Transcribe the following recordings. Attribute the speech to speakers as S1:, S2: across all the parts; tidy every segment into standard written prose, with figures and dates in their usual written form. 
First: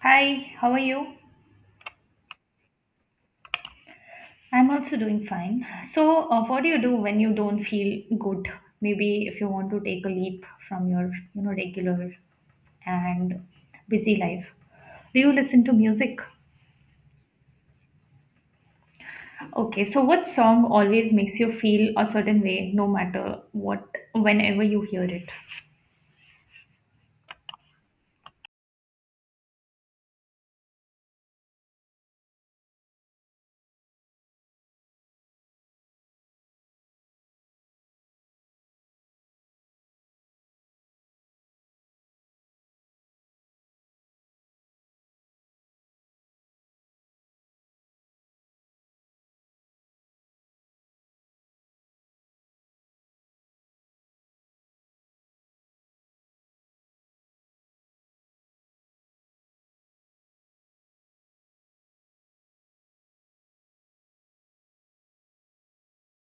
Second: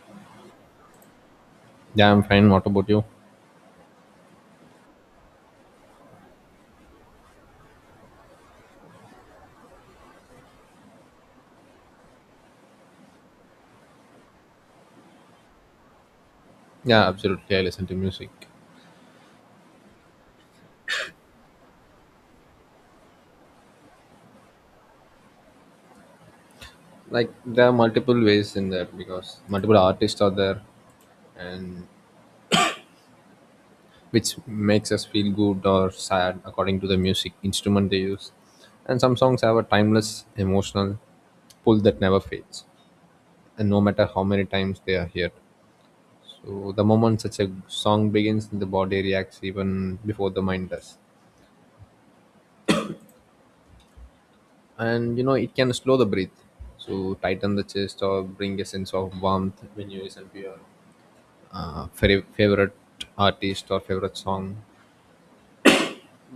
S1: Hi, how are you?
S2: Yeah, I'm fine. What about you?
S1: I'm also doing fine. What do you do when you don't feel good? Maybe if you want to take a leap from your regular and busy life. Do you listen to music?
S2: Yeah, absolutely. I listen to music.
S1: Okay, so what song always makes you feel a certain way, no matter what, whenever you hear it?
S2: Like there are multiple ways in that because multiple artists are there, and which makes us feel good or sad according to the music instrument they use. And some songs have a timeless emotional pull that never fades, and no matter how many times they are heard. So the moment such a song begins, the body reacts even before the mind does. And you know it can slow the breath, so tighten the chest or bring a sense of warmth when you listen to your favorite artist or favorite song.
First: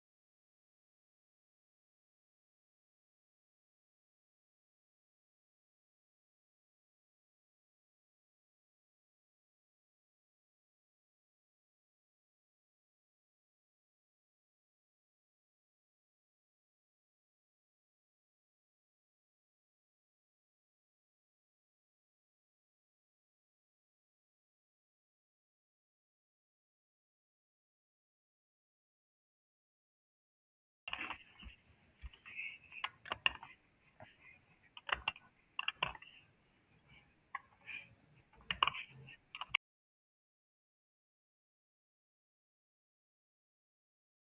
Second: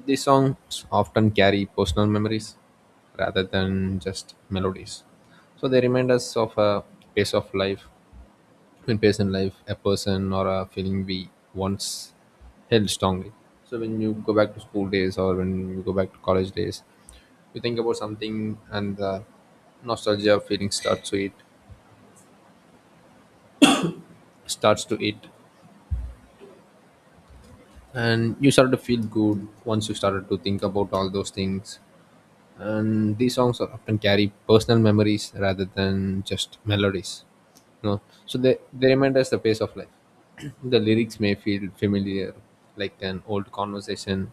S2: These songs often carry personal memories rather than just melodies, so they remind us of a pace of life, in life, a person or a feeling we once held strongly. So when you go back to school days or when you go back to college days, you think about something and the nostalgia feeling starts to it And you start to feel good once you started to think about all those things. And these songs are often carry personal memories rather than just melodies, so they remind us the pace of life. The lyrics may feel familiar, like an old conversation.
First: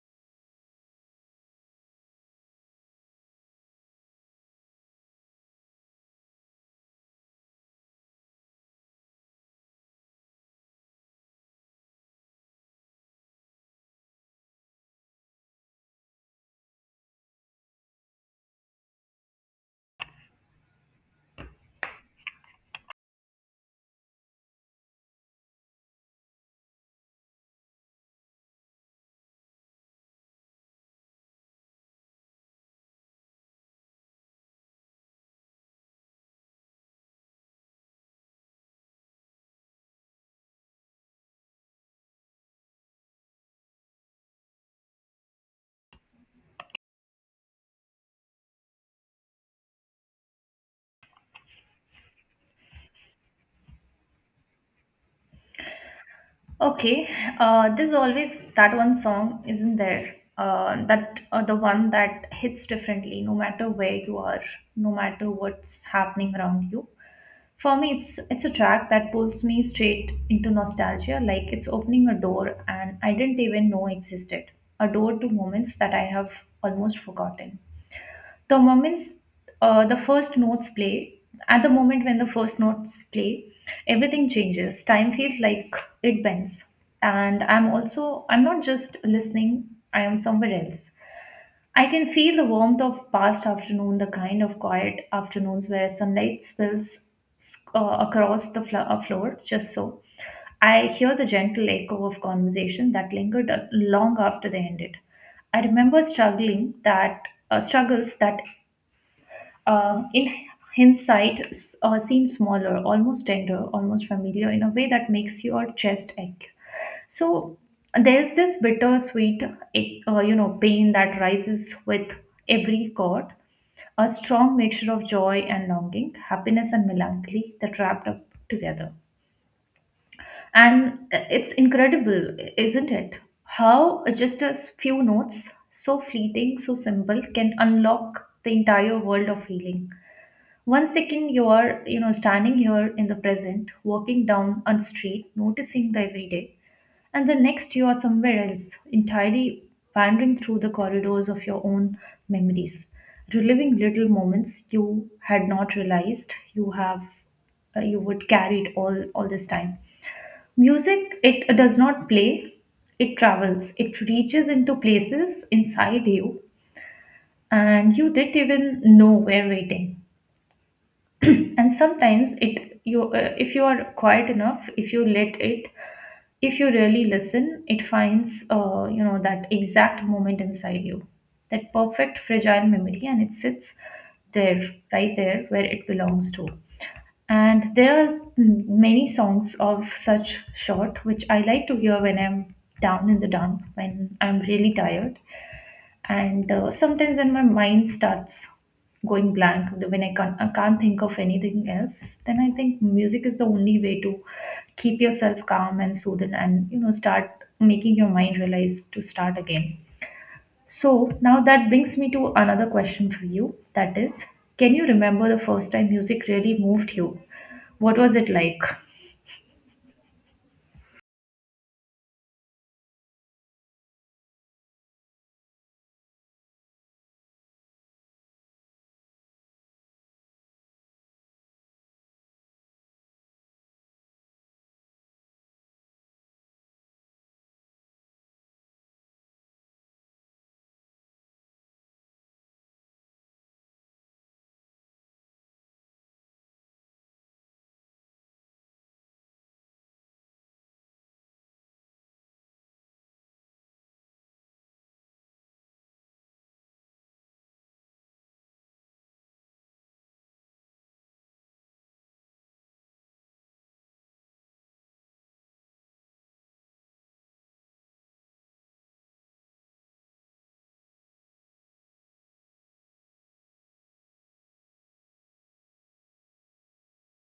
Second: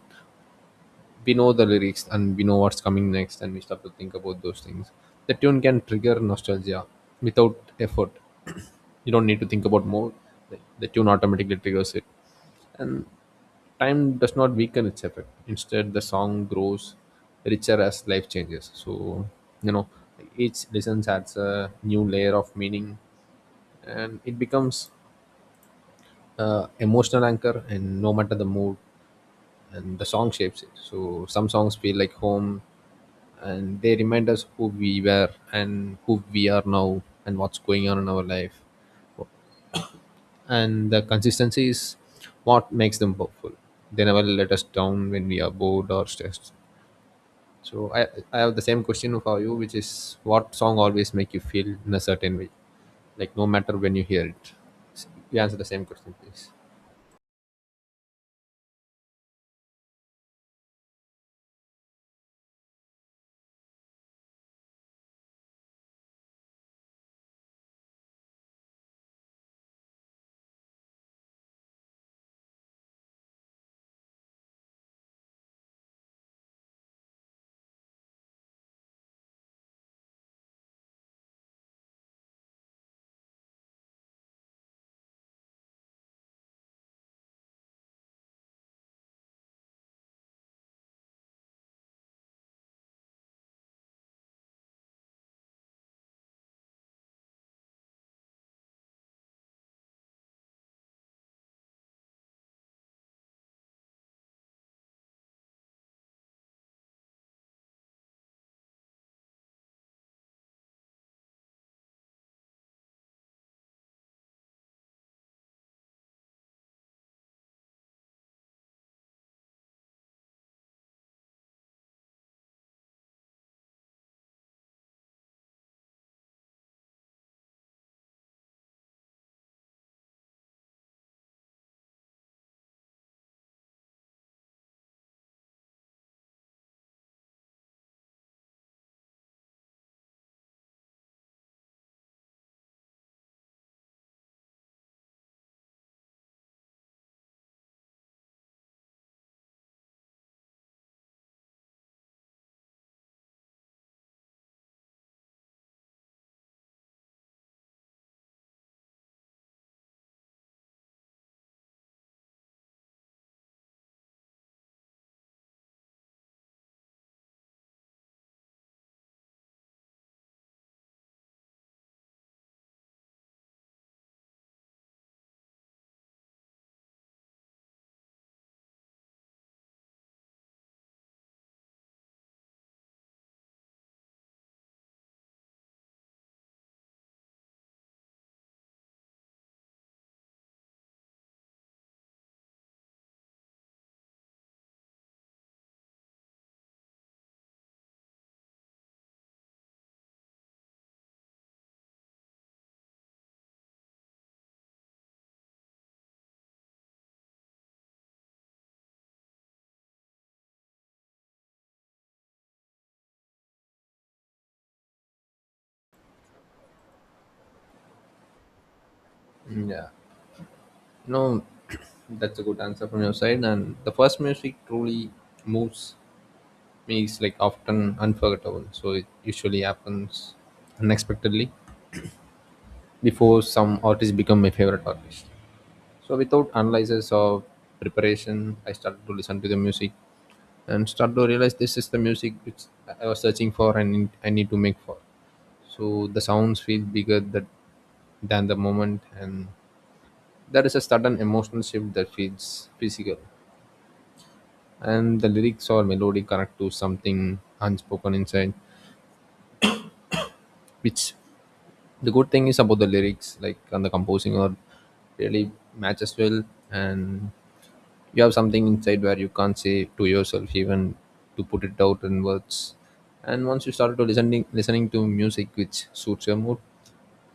S2: We know the lyrics and we know what's coming next, and we start to think about those things. The tune can trigger nostalgia without effort. You don't need to think about more. The tune automatically triggers it. Time does not weaken its effect; instead, the song grows richer as life changes. So you know each listen adds a new layer of meaning, and it becomes emotional anchor, and no matter the mood, and the song shapes it. So some songs feel like home, and they remind us who we were and who we are now and what's going on in our life. And the consistency is what makes them powerful. They never let us down when we are bored or stressed. So I have the same question for you, which is, what song always make you feel in a certain way? Like no matter when you hear it. You answer the same question, please.
S1: Okay, there's always that one song, isn't there? That The one that hits differently, no matter where you are, no matter what's happening around you. For me, it's a track that pulls me straight into nostalgia, like it's opening a door and I didn't even know existed, a door to moments that I have almost forgotten the moments the first notes play at the moment when the first notes play, everything changes. Time feels like it bends, and I'm not just listening, I am somewhere else. I can feel the warmth of past afternoon, the kind of quiet afternoons where sunlight spills across the floor just so. I hear the gentle echo of conversation that lingered long after they ended. I remember struggling that struggles that in hindsight seem smaller, almost tender, almost familiar in a way that makes your chest ache. So there's this bittersweet, pain that rises with every chord, a strong mixture of joy and longing, happiness and melancholy that wrapped up together. And It's incredible, isn't it? How just a few notes, so fleeting, so simple, can unlock the entire world of feeling. One second you are standing here in the present, walking down a street, noticing the everyday, and the next you are somewhere else, entirely wandering through the corridors of your own memories, reliving little moments you had not realized you have you would carried all this time. Music, it does not play, it travels, it reaches into places inside you, and you didn't even know were waiting. And sometimes it you if you are quiet enough, if you let it, if you really listen, it finds that exact moment inside you, that perfect fragile memory, and it sits there, right there where it belongs to. And there are many songs of such sort which I like to hear when I'm down in the dump, when I'm really tired, and sometimes when my mind starts going blank, when I can't think of anything else, then I think music is the only way to keep yourself calm and soothed, and you know, start making your mind realize to start again. So now that brings me to another question for you, that is, can you remember the first time music really moved you? What was it like?
S2: Yeah. No, that's a good answer from your side. And the first music truly moves me is like often unforgettable. So it usually happens unexpectedly, before some artist become my favorite artist. So without analysis or preparation, I started to listen to the music and start to realize this is the music which I was searching for and I need to make for. So the sounds feel bigger than the moment, and there is a sudden emotional shift that feels physical. And the lyrics or melody connect to something unspoken inside, which, the good thing is about the lyrics like and the composing or really matches well. And you have something inside where you can't say to yourself even, to put it out in words. And once you start to listening to music which suits your mood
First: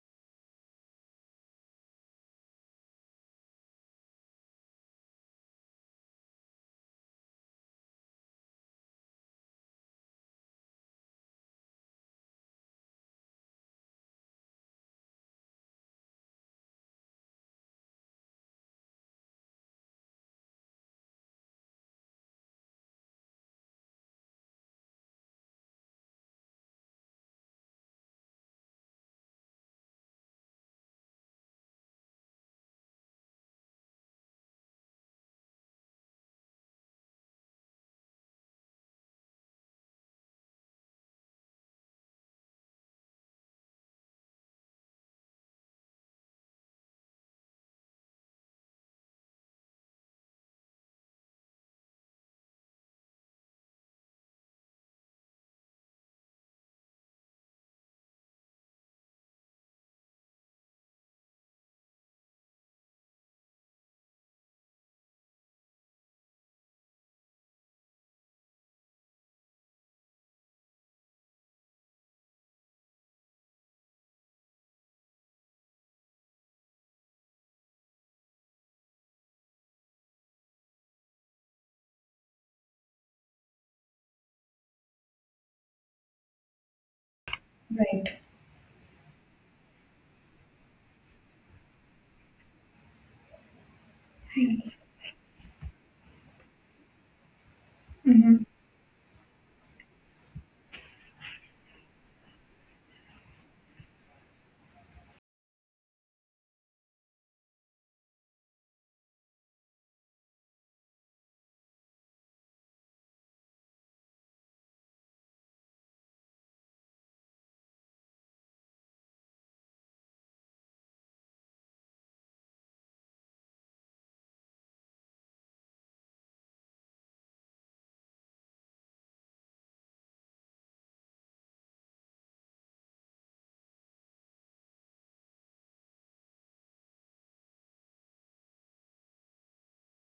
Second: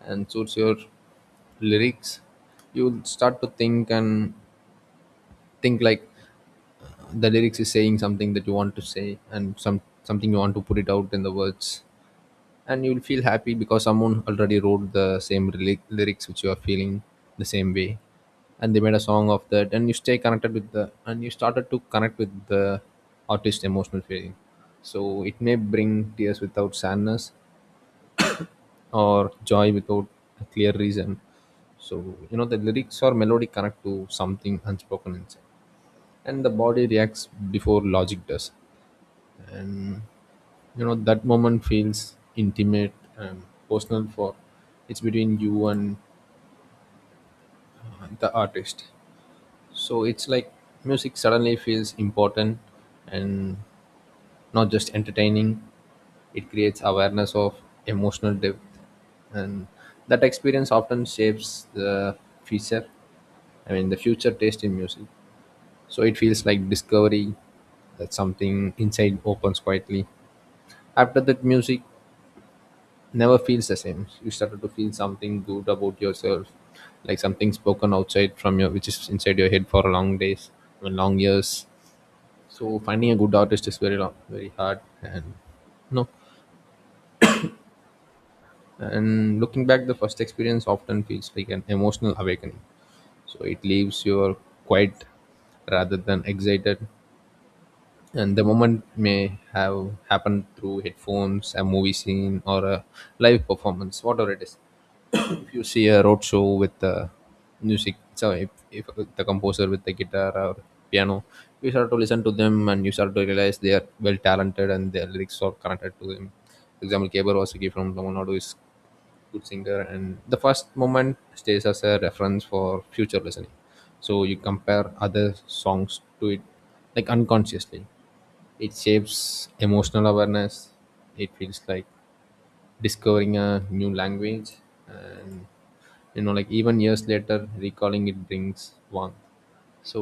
S2: and suits your lyrics, you'll start to think, and think like the lyrics is saying something that you want to say and some something you want to put it out in the words. And you'll feel happy because someone already wrote the same lyrics which you are feeling the same way, and they made a song of that, and you stay connected with the and you started to connect with the artist emotional feeling. So it may bring tears without sadness, or joy without a clear reason. So the lyrics or melody connect to something unspoken inside, and the body reacts before logic does. And that moment feels intimate and personal, for it's between you and the artist. So it's like music suddenly feels important, and not just entertaining. It creates awareness of emotional depth, and that experience often shapes the future. I mean the future taste in music. So it feels like discovery, that something inside opens quietly. After that, music never feels the same. You started to feel something good about yourself, like something spoken outside from your, which is inside your head for long days, I mean, long years. So finding a good artist is very long, very hard, and no.
S1: Right.
S2: And looking back, the first experience often feels like an emotional awakening. So it leaves you
S1: Yes.
S2: quiet rather than excited. And the
S1: Mhm.
S2: moment may have happened through headphones, a movie scene, or a live performance, whatever it is. If you see a road show with the music, so if the composer with the guitar or piano, you start to listen to them and you start to realize they are well talented and their lyrics are connected to them. For example, Keber Wasaki from Tamil Nadu is good singer, and the first moment stays as a reference for future listening. So you compare other songs to it, like unconsciously it shapes emotional awareness. It feels like discovering a new language. And like even years later, recalling it brings warmth. So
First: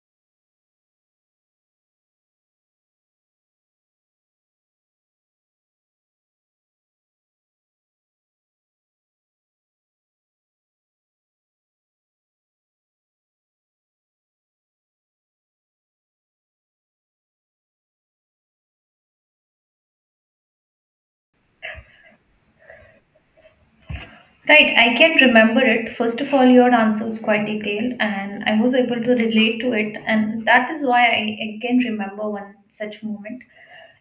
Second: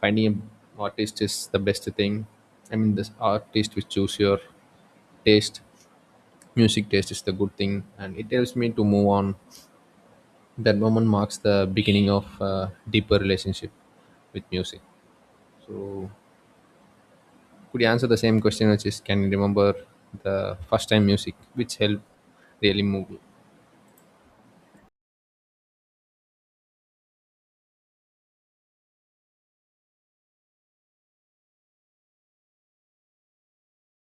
S2: finding an artist is the best thing. I mean this artist which choose your taste, music taste is the good thing and it helps me to move on. That moment marks the beginning of a deeper relationship with music. So could you answer the same question, which is, can you remember the first time music which helped really move you?
S1: Right, I can remember it. First of all, your answer was quite detailed and I was able to relate to it, and that is why I can remember one such moment.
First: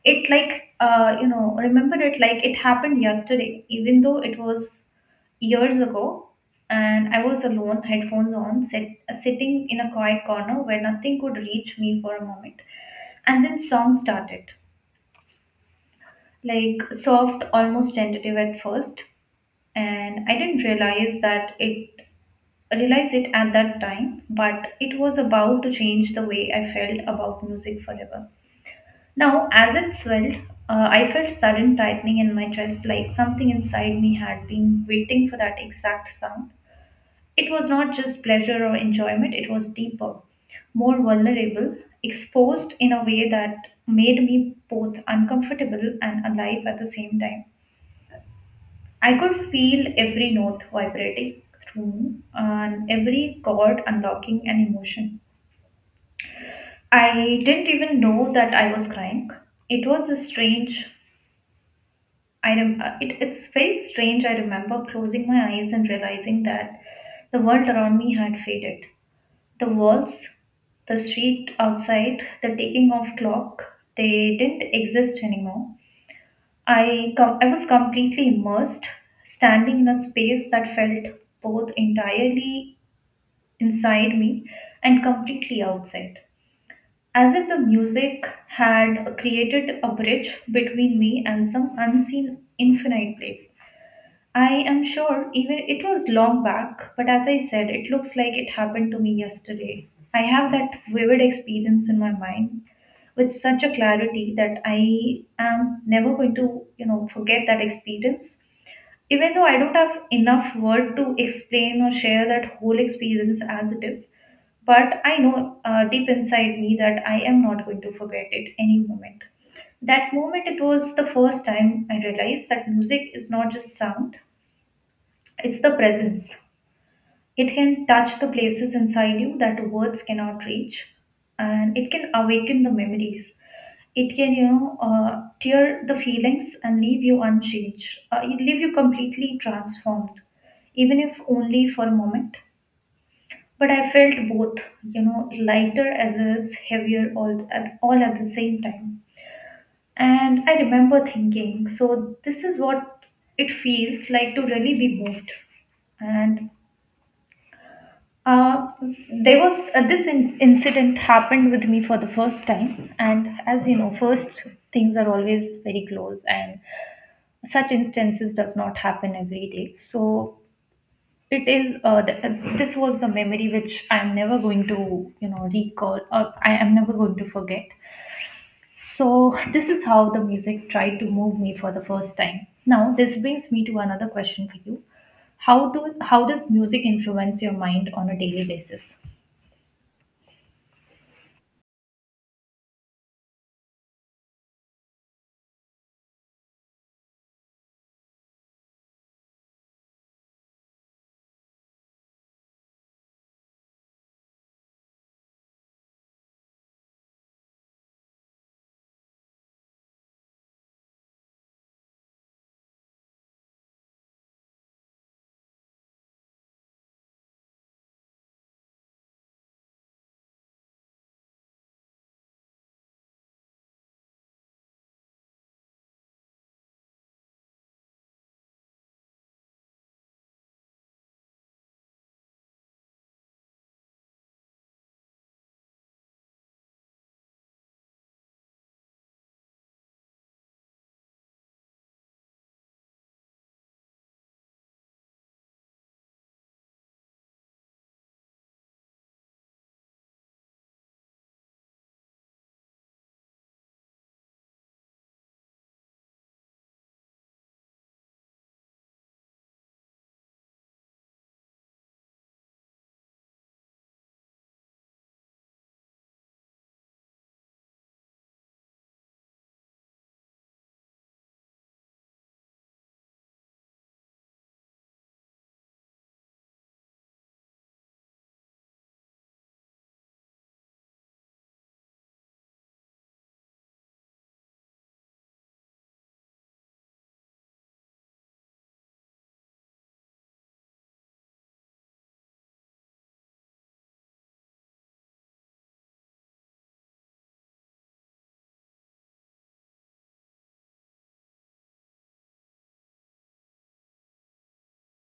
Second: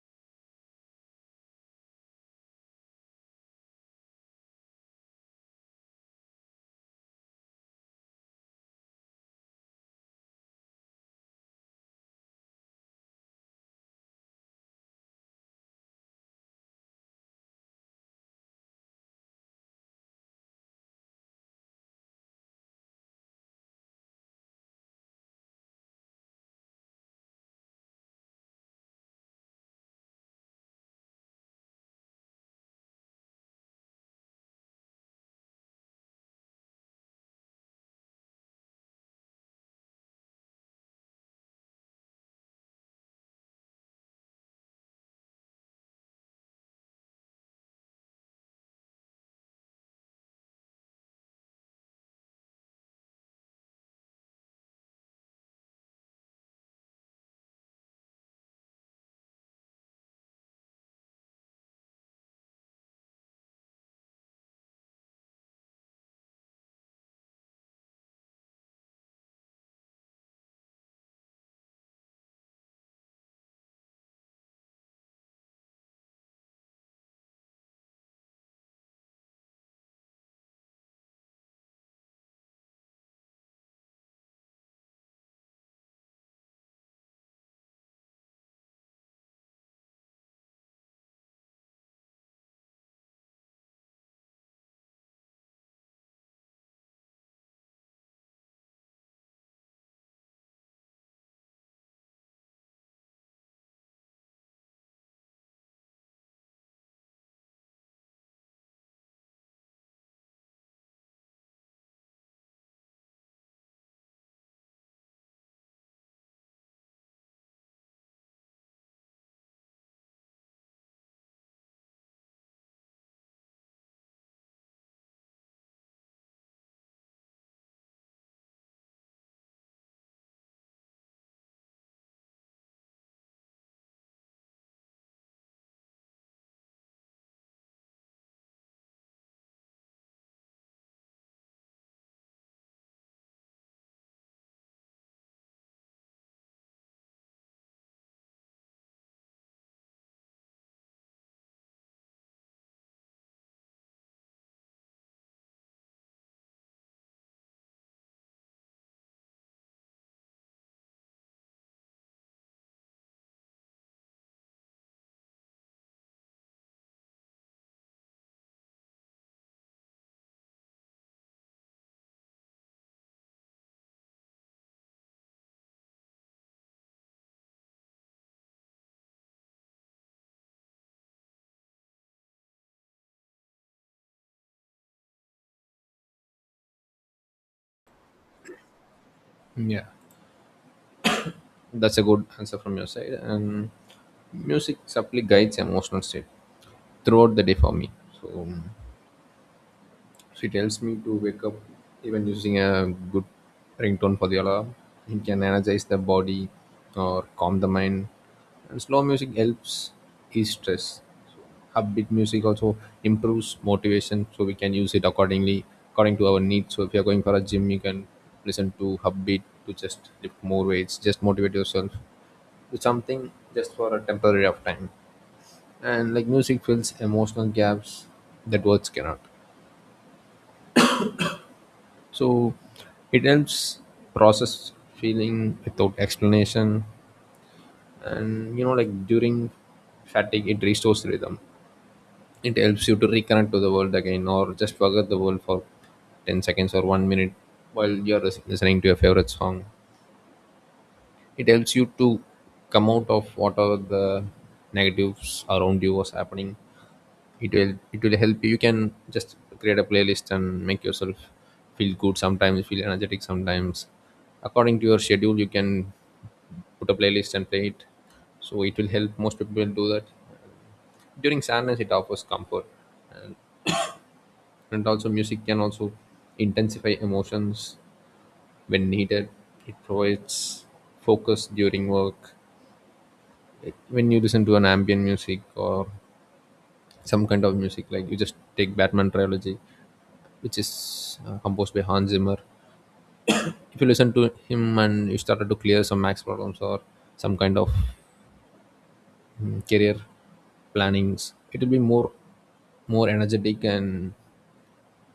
S1: It like remember it like it happened yesterday, even though it was years ago. And I was alone, headphones on, sitting in a quiet corner where nothing could reach me for a moment. And then song started, like soft, almost tentative at first, and I didn't realize it at that time, but it was about to change the way I felt about music forever. Now, as it swelled, I felt sudden tightening in my chest, like something inside me had been waiting for that exact sound. It was not just pleasure or enjoyment; it was deeper, more vulnerable, exposed in a way that made me both uncomfortable and alive at the same time. I could feel every note vibrating through me, and every chord unlocking an emotion. I didn't even know that I was crying. It was a strange. It's very strange. I remember closing my eyes and realizing that the world around me had faded. The walls, the street outside, the ticking of clock, they didn't exist anymore. I was completely immersed, standing in a space that felt both entirely inside me and completely outside, as if the music had created a bridge between me and some unseen infinite place. I am sure even it was long back, but as I said, it looks like it happened to me yesterday. I have that vivid experience in my mind with such a clarity that I am never going to, you know, forget that experience. Even though I don't have enough word to explain or share that whole experience as it is, but I know deep inside me that I am not going to forget it any moment. That moment, it was the first time I realized that music is not just sound, it's the presence. It can touch the places inside you that words cannot reach, and it can awaken the memories. It can, you know, tear the feelings and leave you unchanged. It leave you completely transformed, even if only for a moment. But I felt both, you know, lighter as well as heavier all at the same time. And I remember thinking, so this is what it feels like to really be moved. And uh, there was incident happened with me for the first time, and as you know, first things are always very close, and such instances does not happen every day. So it is. This was the memory which I am never going to, you know, recall, or I am never going to forget. So this is how the music tried to move me for the first time. Now this brings me to another question for you. How does music influence your mind on a daily basis?
S2: Yeah. That's a good answer from your side. And music subtly guides emotional state throughout the day for me. So she tells me to wake up, even using a good ringtone for the alarm. It can energize the body or calm the mind. And slow music helps ease stress. So upbeat music also improves motivation, so we can use it accordingly, according to our needs. So if you are going for a gym, you can listen to upbeat to just lift more weights, just motivate yourself to something just for a temporary of time. And like music fills emotional gaps that words cannot, so it helps process feeling without explanation. And like during fatigue, it restores rhythm. It helps you to reconnect to the world again, or just forget the world for 10 seconds or 1 minute while you're listening to your favorite song. It helps you to come out of whatever the negatives around you was happening. It will help you. You can just create a playlist and make yourself feel good sometimes, feel energetic sometimes. According to your schedule, you can put a playlist and play it. So it will help, most people do that. During sadness it offers comfort, and, and also music can also intensify emotions when needed. It provides focus during work. When you listen to an ambient music or some kind of music, like you just take Batman trilogy, which is composed by Hans Zimmer. If you listen to him and you started to clear some max problems, or some kind of career plannings, it will be more energetic and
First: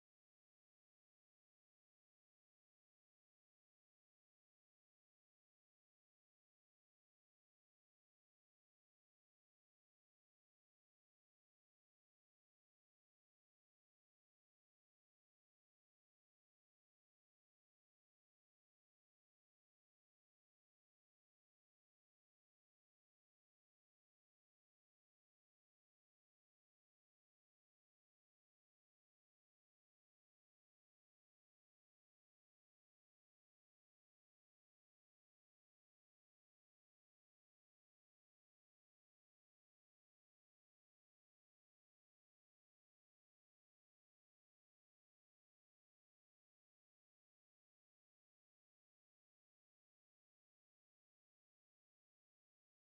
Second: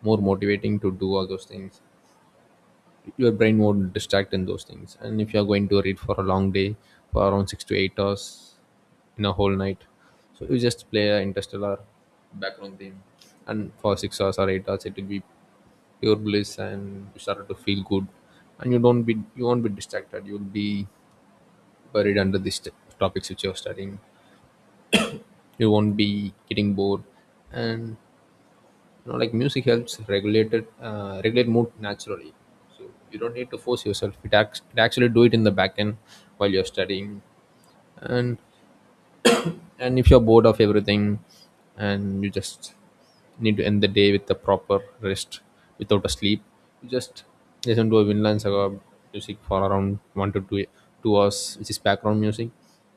S2: more motivating to do all those things. Your brain won't distract in those things. And if you are going to read for a long day, for around 6 to 8 hours in a whole night, so you just play a interstellar background theme, and for 6 hours or 8 hours, it will be your bliss and you started to feel good. And you won't be distracted, you'll be buried under these topics which you're studying. You won't be getting bored. And like music helps regulate mood naturally. So you don't need to force yourself, it actually do it in the back end while you're studying. and and if you're bored of everything, and you just need to end the day with a proper rest without a sleep, you just listen to a Vinland Saga music for around one to two hours, which is background music,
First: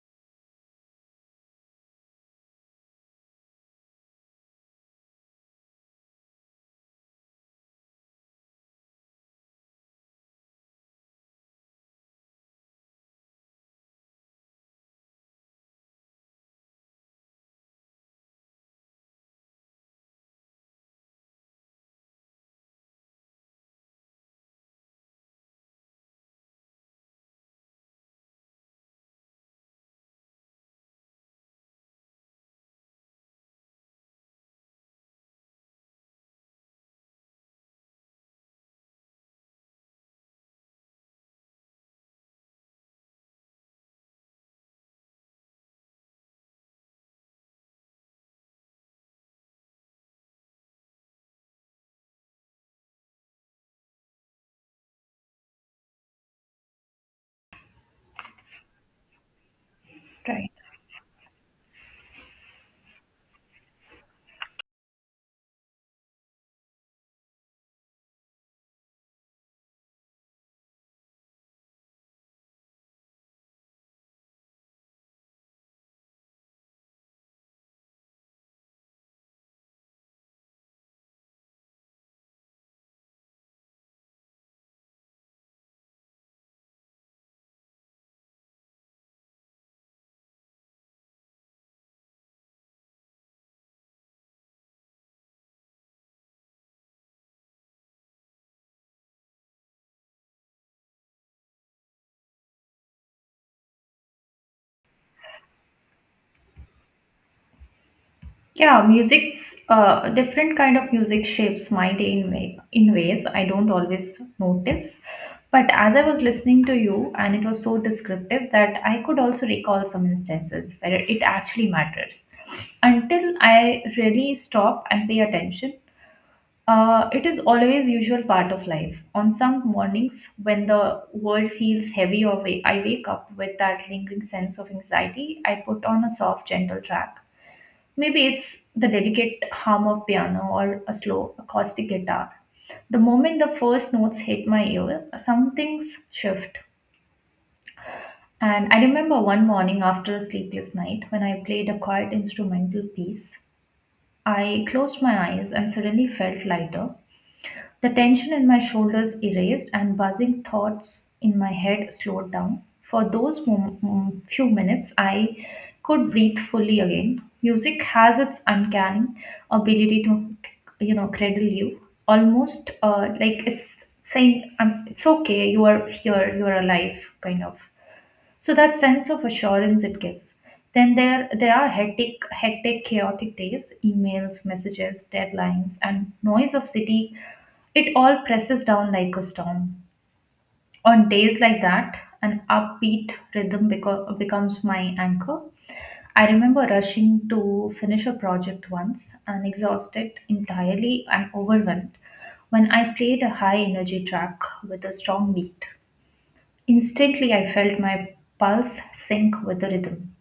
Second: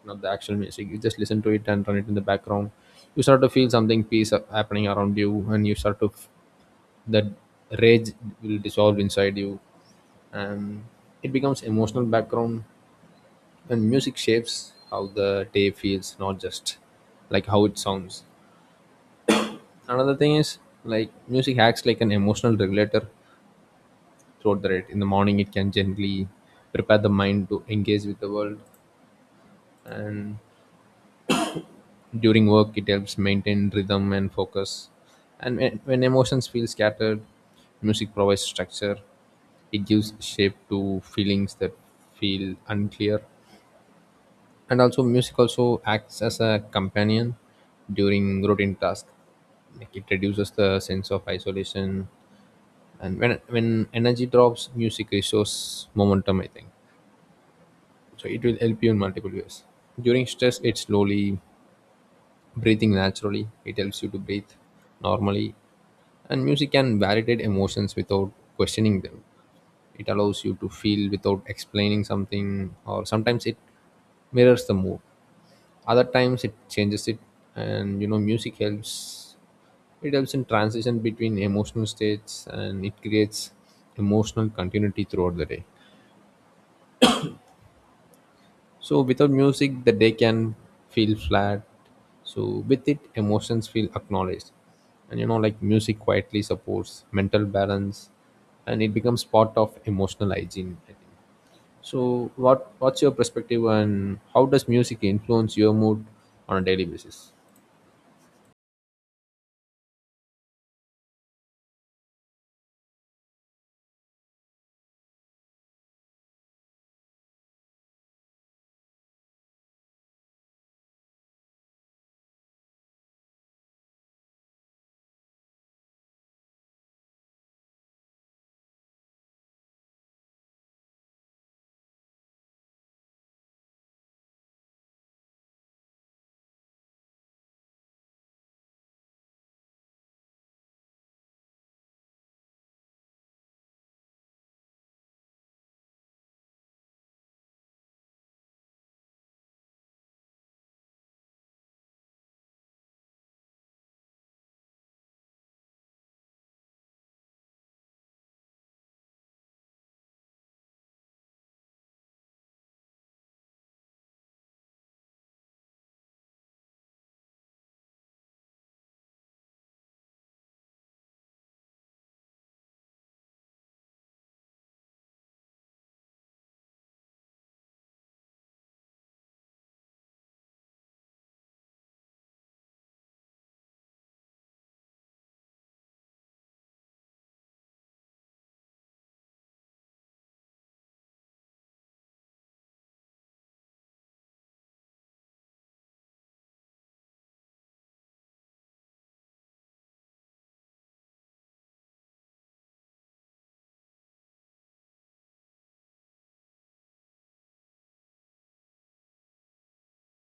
S2: not the actual music, you just listen to it and run it in the background. You start to feel something peace happening around you, and you start to that rage will dissolve inside you. And it becomes emotional background. And music shapes how the day feels, not just like how it sounds. Another thing is like music acts like an emotional regulator throughout the day. In the morning it can gently prepare the mind to engage with the world. And during work it helps maintain rhythm and focus. And when emotions feel scattered, music provides structure. It gives shape to feelings that feel unclear. And also music also acts as a companion during routine tasks, like it reduces the sense of isolation. And when energy drops, music restores momentum, I think. So it will help you in multiple ways. During
S1: Right.
S2: stress, it's slowly breathing naturally. It helps you to breathe normally, and music can validate emotions without questioning them. It allows you to feel without explaining something, or sometimes it mirrors the mood, other times it changes it. And music helps, it helps in transition between emotional states, and it creates emotional continuity throughout the day. So without music the day can feel flat, so with it emotions feel acknowledged. And music quietly supports mental balance, and it becomes part of emotional hygiene, I think. So what's your perspective and how does music influence your mood on a daily basis?
S1: Yeah, music's different kind of music shapes my day in in ways I don't always notice. But as I was listening to you, and it was so descriptive that I could also recall some instances where it actually matters. Until I really stop and pay attention, it is always usual part of life. On some mornings when the world feels heavy, or I wake up with that lingering sense of anxiety, I put on a soft, gentle track. Maybe it's the delicate hum of piano or a slow acoustic guitar. The moment the first notes hit my ear, some things shift. And I remember one morning after a sleepless night when I played a quiet instrumental piece, I closed my eyes and suddenly felt lighter, the tension in my shoulders erased and buzzing thoughts in my head slowed down. For those few minutes, I could breathe fully again. Music has its uncanny ability to, you know, cradle you, almost like it's saying, "It's okay, you are here, you are alive," kind of. So that sense of assurance it gives. Then there are hectic, chaotic days, emails, messages, deadlines, and noise of city. It all presses down like a storm. On days like that, an upbeat rhythm becomes my anchor. I remember rushing to finish a project once and exhausted entirely and overwhelmed when I played a high energy track with a strong beat. Instantly, I felt my pulse sync with the rhythm,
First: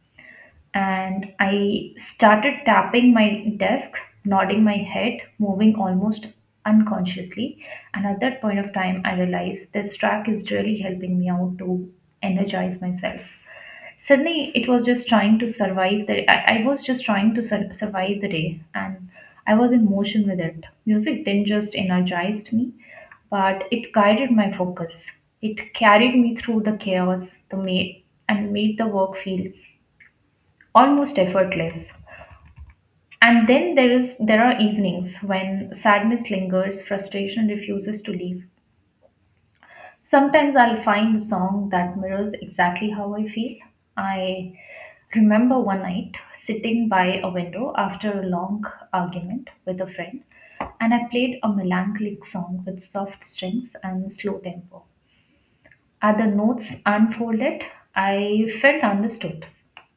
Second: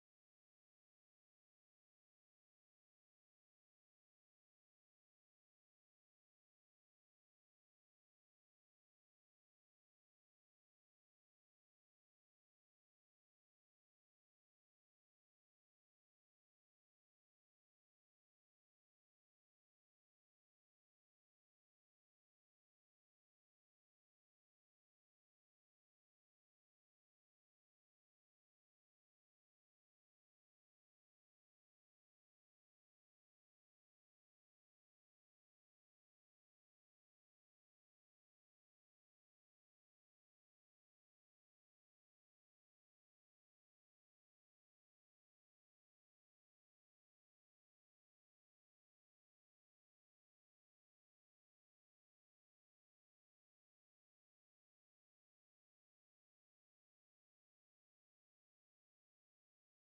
S1: and I started tapping my desk, nodding my head, moving almost unconsciously. And at that point of time, I realized this track is really helping me out to energize myself. Suddenly it was just trying to survive the I was just trying to survive the day, and I was in motion with it. Music didn't just energized me, but it guided my focus. It carried me through the chaos, and made the work feel almost effortless. And then there are evenings when sadness lingers, frustration refuses to leave. Sometimes I'll find a song that mirrors exactly how I feel. I remember one night sitting by a window after a long argument with a friend, and I played a melancholic song with soft strings and slow tempo. As the notes unfolded, I felt understood.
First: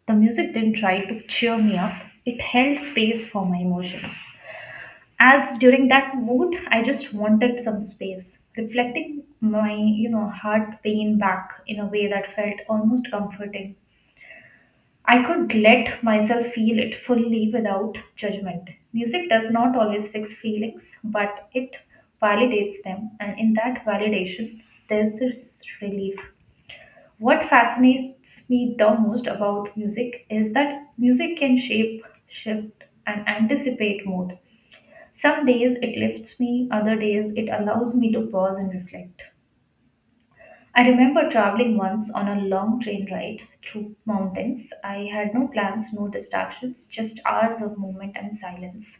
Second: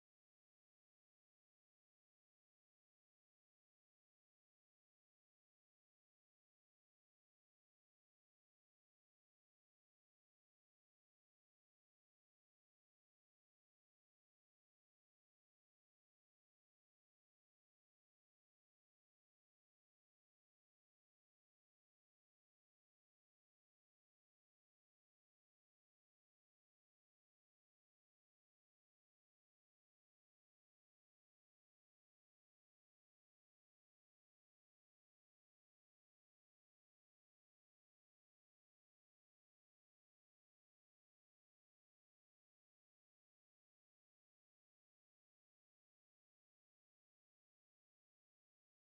S1: The music didn't try to cheer me up, it held space for my emotions, as during that mood I just wanted some space reflecting my, you know, heart pain back in a way that felt almost comforting. I could let myself feel it fully without judgment. Music does not always fix feelings, but it validates them, and in that validation there's this relief. What fascinates me the most about music is that music can shape shift and anticipate mood. Some days it lifts me, other days it allows me to pause and reflect. I remember traveling once on a long train ride through mountains. I had no plans, no distractions, just hours of movement and silence.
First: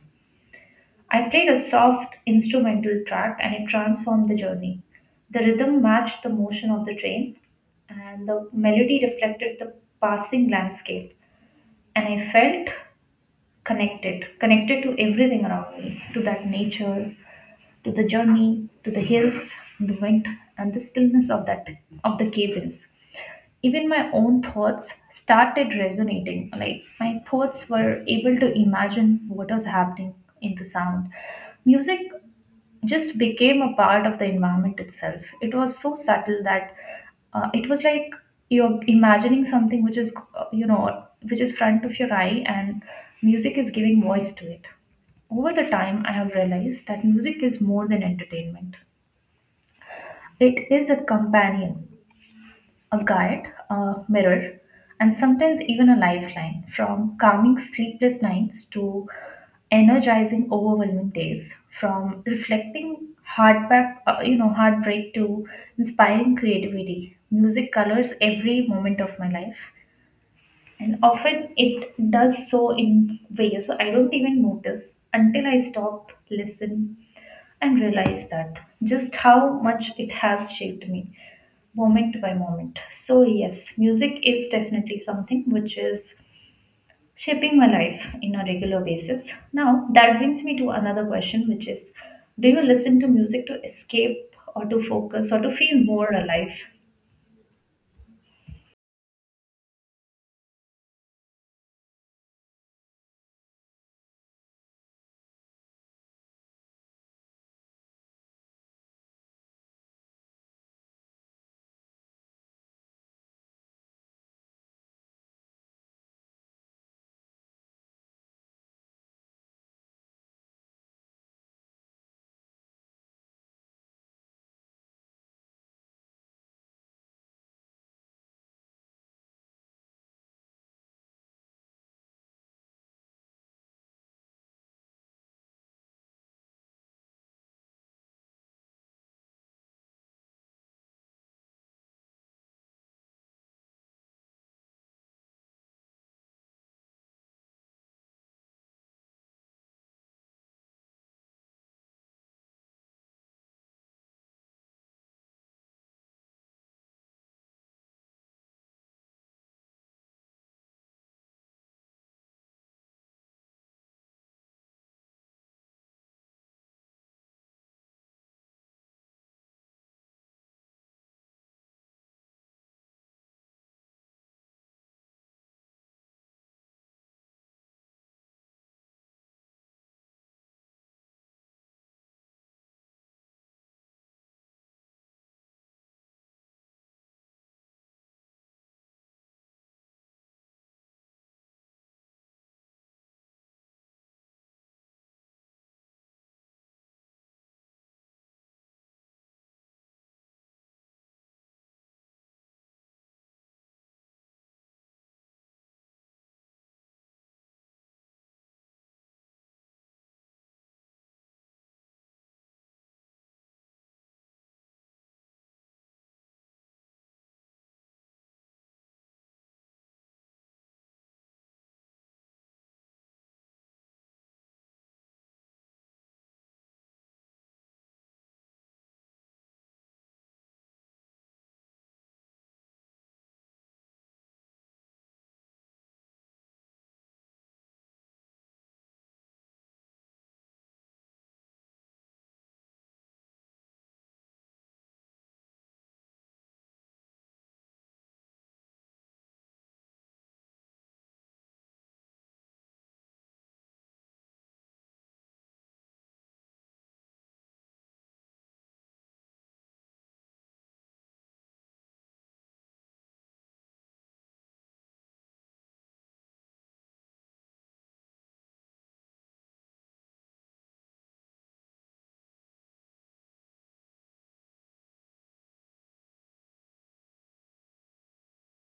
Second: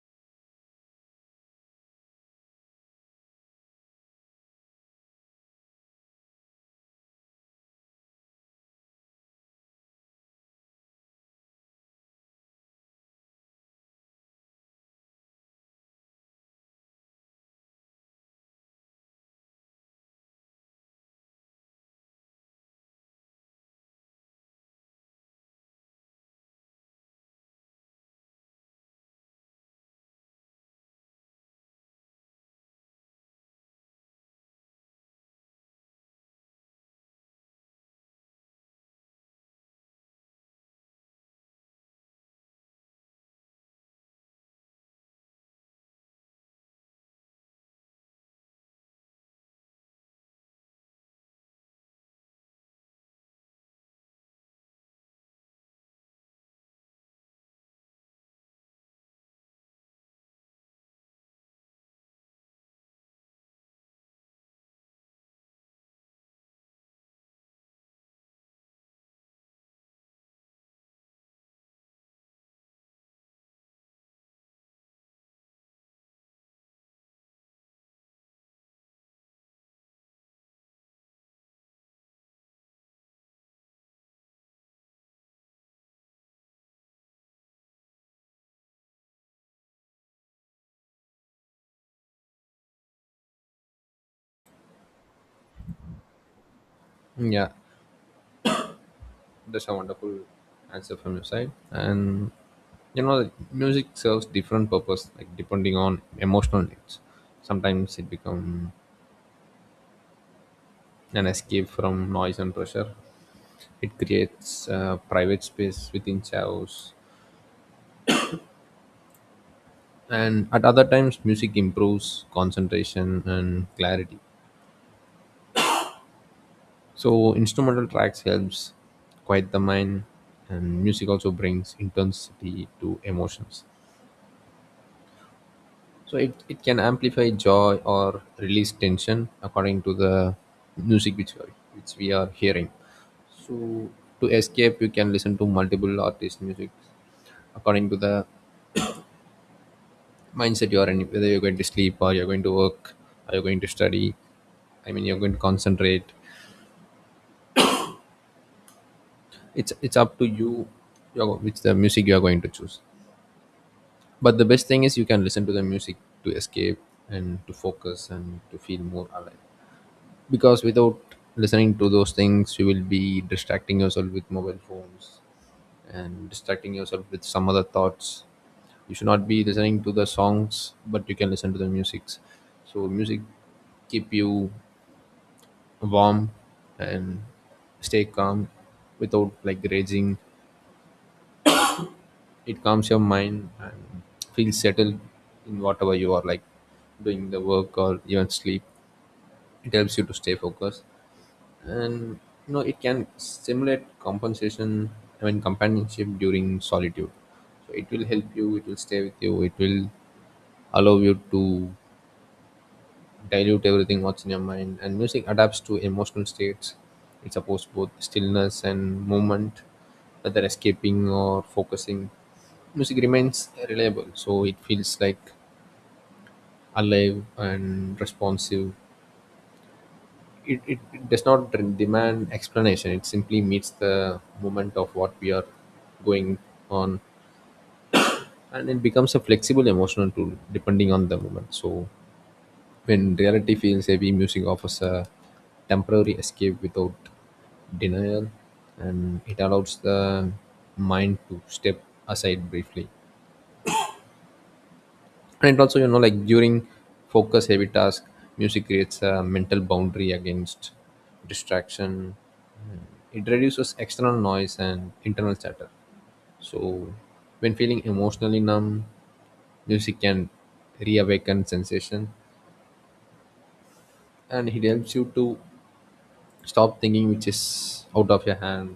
S1: I played a soft instrumental track and it transformed the journey. The rhythm matched the motion of the train, and the melody reflected the passing landscape. And I felt connected, connected to everything around me, to that nature, to the journey, to the hills, the wind, and the stillness of that of the cabins. Even my own thoughts started resonating. Like my thoughts were able to imagine what was happening in the sound. Music just became a part of the environment itself. It was so subtle that it was like you're imagining something which is, which is front of your eye, and music is giving voice to it. Over the time, I have realized that music is more than entertainment. It is a companion, a guide, a mirror, and sometimes even a lifeline, from calming sleepless nights to energizing overwhelming days, from reflecting heartbreak to inspiring creativity. Music colors every moment of my life. And often it does so in ways I don't even notice until I stop, listen, and realize that just how much it has shaped me moment by moment. So, yes, music is definitely something which is shaping my life in a regular basis. Now, that brings me to another question, which is, do you listen to music to escape or to focus or to feel more alive?
S2: Yeah. That's a wonderful answer from your side. And music serves different purpose, like depending on emotional needs. Sometimes it becomes an escape from noise and pressure. It creates private space within chaos. And at other times, music improves concentration and clarity. So instrumental tracks helps quiet the mind, and music also brings intensity to emotions. So it can amplify joy or release tension according to the music which we are hearing. So to escape, you can listen to multiple artist music according to the mindset you are in. Whether you're going to sleep or you're going to work or you're going to study, I mean you're going to concentrate. It's up to you, your, which the music you are going to choose. But the best thing is you can listen to the music to escape and to focus and to feel more alive, because without listening to those things you will be distracting yourself with mobile phones and distracting yourself with some other thoughts. You should not be listening to the songs, but you can listen to the musics. So music keep you warm and stay calm without like raging. It calms your mind and feel settled in whatever you are like doing the work or even sleep. It helps you to stay focused, and it can simulate compensation, I mean companionship during solitude. So it will help you, it will stay with you, it will allow you to dilute everything what's in your mind. And music adapts to emotional states, it supports both stillness and movement. Whether escaping or focusing, music remains reliable, so it feels like alive and responsive. It does not demand explanation, it simply meets the moment of what we are going on. And it becomes a flexible emotional tool depending on the moment. So when reality feels heavy, music offers a temporary escape without denial, and it allows the mind to step aside briefly. And also during focus heavy task, music creates a mental boundary against distraction. It reduces external noise and internal chatter. So when feeling emotionally numb, music can reawaken sensation, and it helps you to stop thinking which is out of your hand.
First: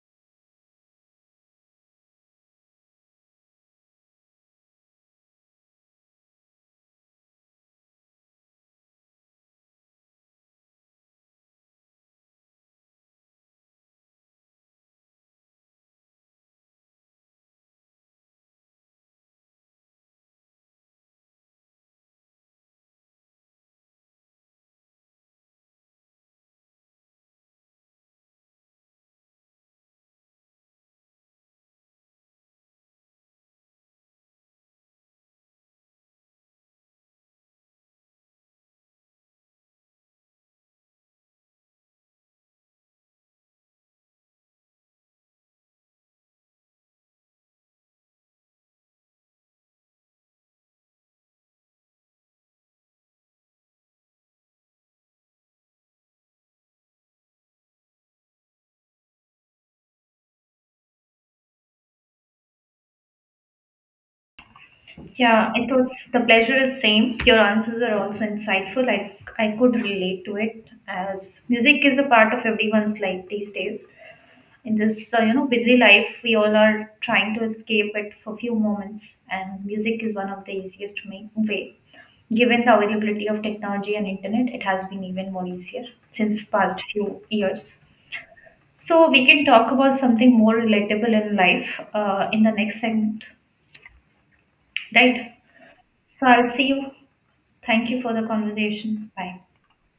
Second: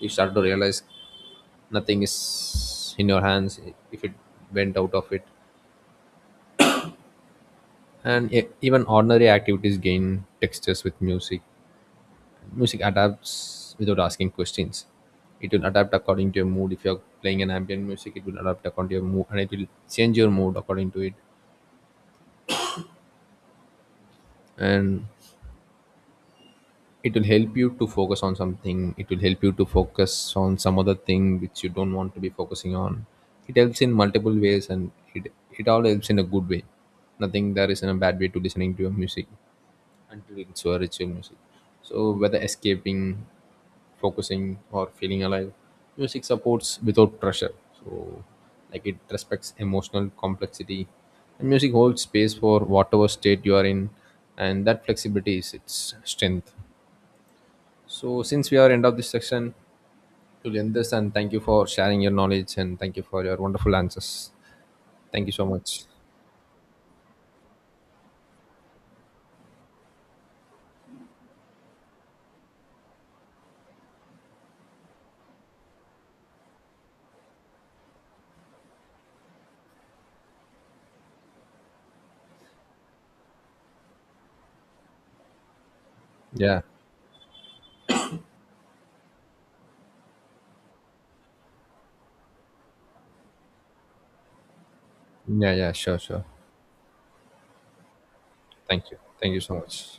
S2: You start to realize nothing is in your hands if it went out of it. And even ordinary activities gain textures with music. Music adapts without asking questions, it will adapt according to your mood. If you're playing an ambient music, it will adapt according to your mood and it will change your mood according to it. And it will help you to focus on something, it will help you to focus on some other thing which you don't want to be focusing on. It helps in multiple ways, and it all helps in a good way. Nothing there is in a bad way to listening to your music, until it's a ritual music. So whether escaping, focusing, or feeling alive, music supports without pressure. So like it respects emotional complexity. And music holds space for whatever state you are in, and that flexibility is its strength. So since we are end of this section, you'll end this, and thank you for sharing your knowledge and thank you for your wonderful answers. Thank you so
S1: Yeah, it
S2: much.
S1: was the pleasure is same. Your answers are also insightful. I could relate to it as music is a part of everyone's life these days. In this busy life, we all are trying to escape it for few moments, and music is one of the easiest way. Given the availability of technology and internet, it has been even more easier since
S2: Yeah.
S1: past few years. So we can talk about something more relatable in life in the next segment, right?
S2: Yeah, yeah, sure, sure.
S1: So I'll see you. Thank you for the
S2: Thank you.
S1: conversation.
S2: Thank you
S1: Bye.
S2: so much.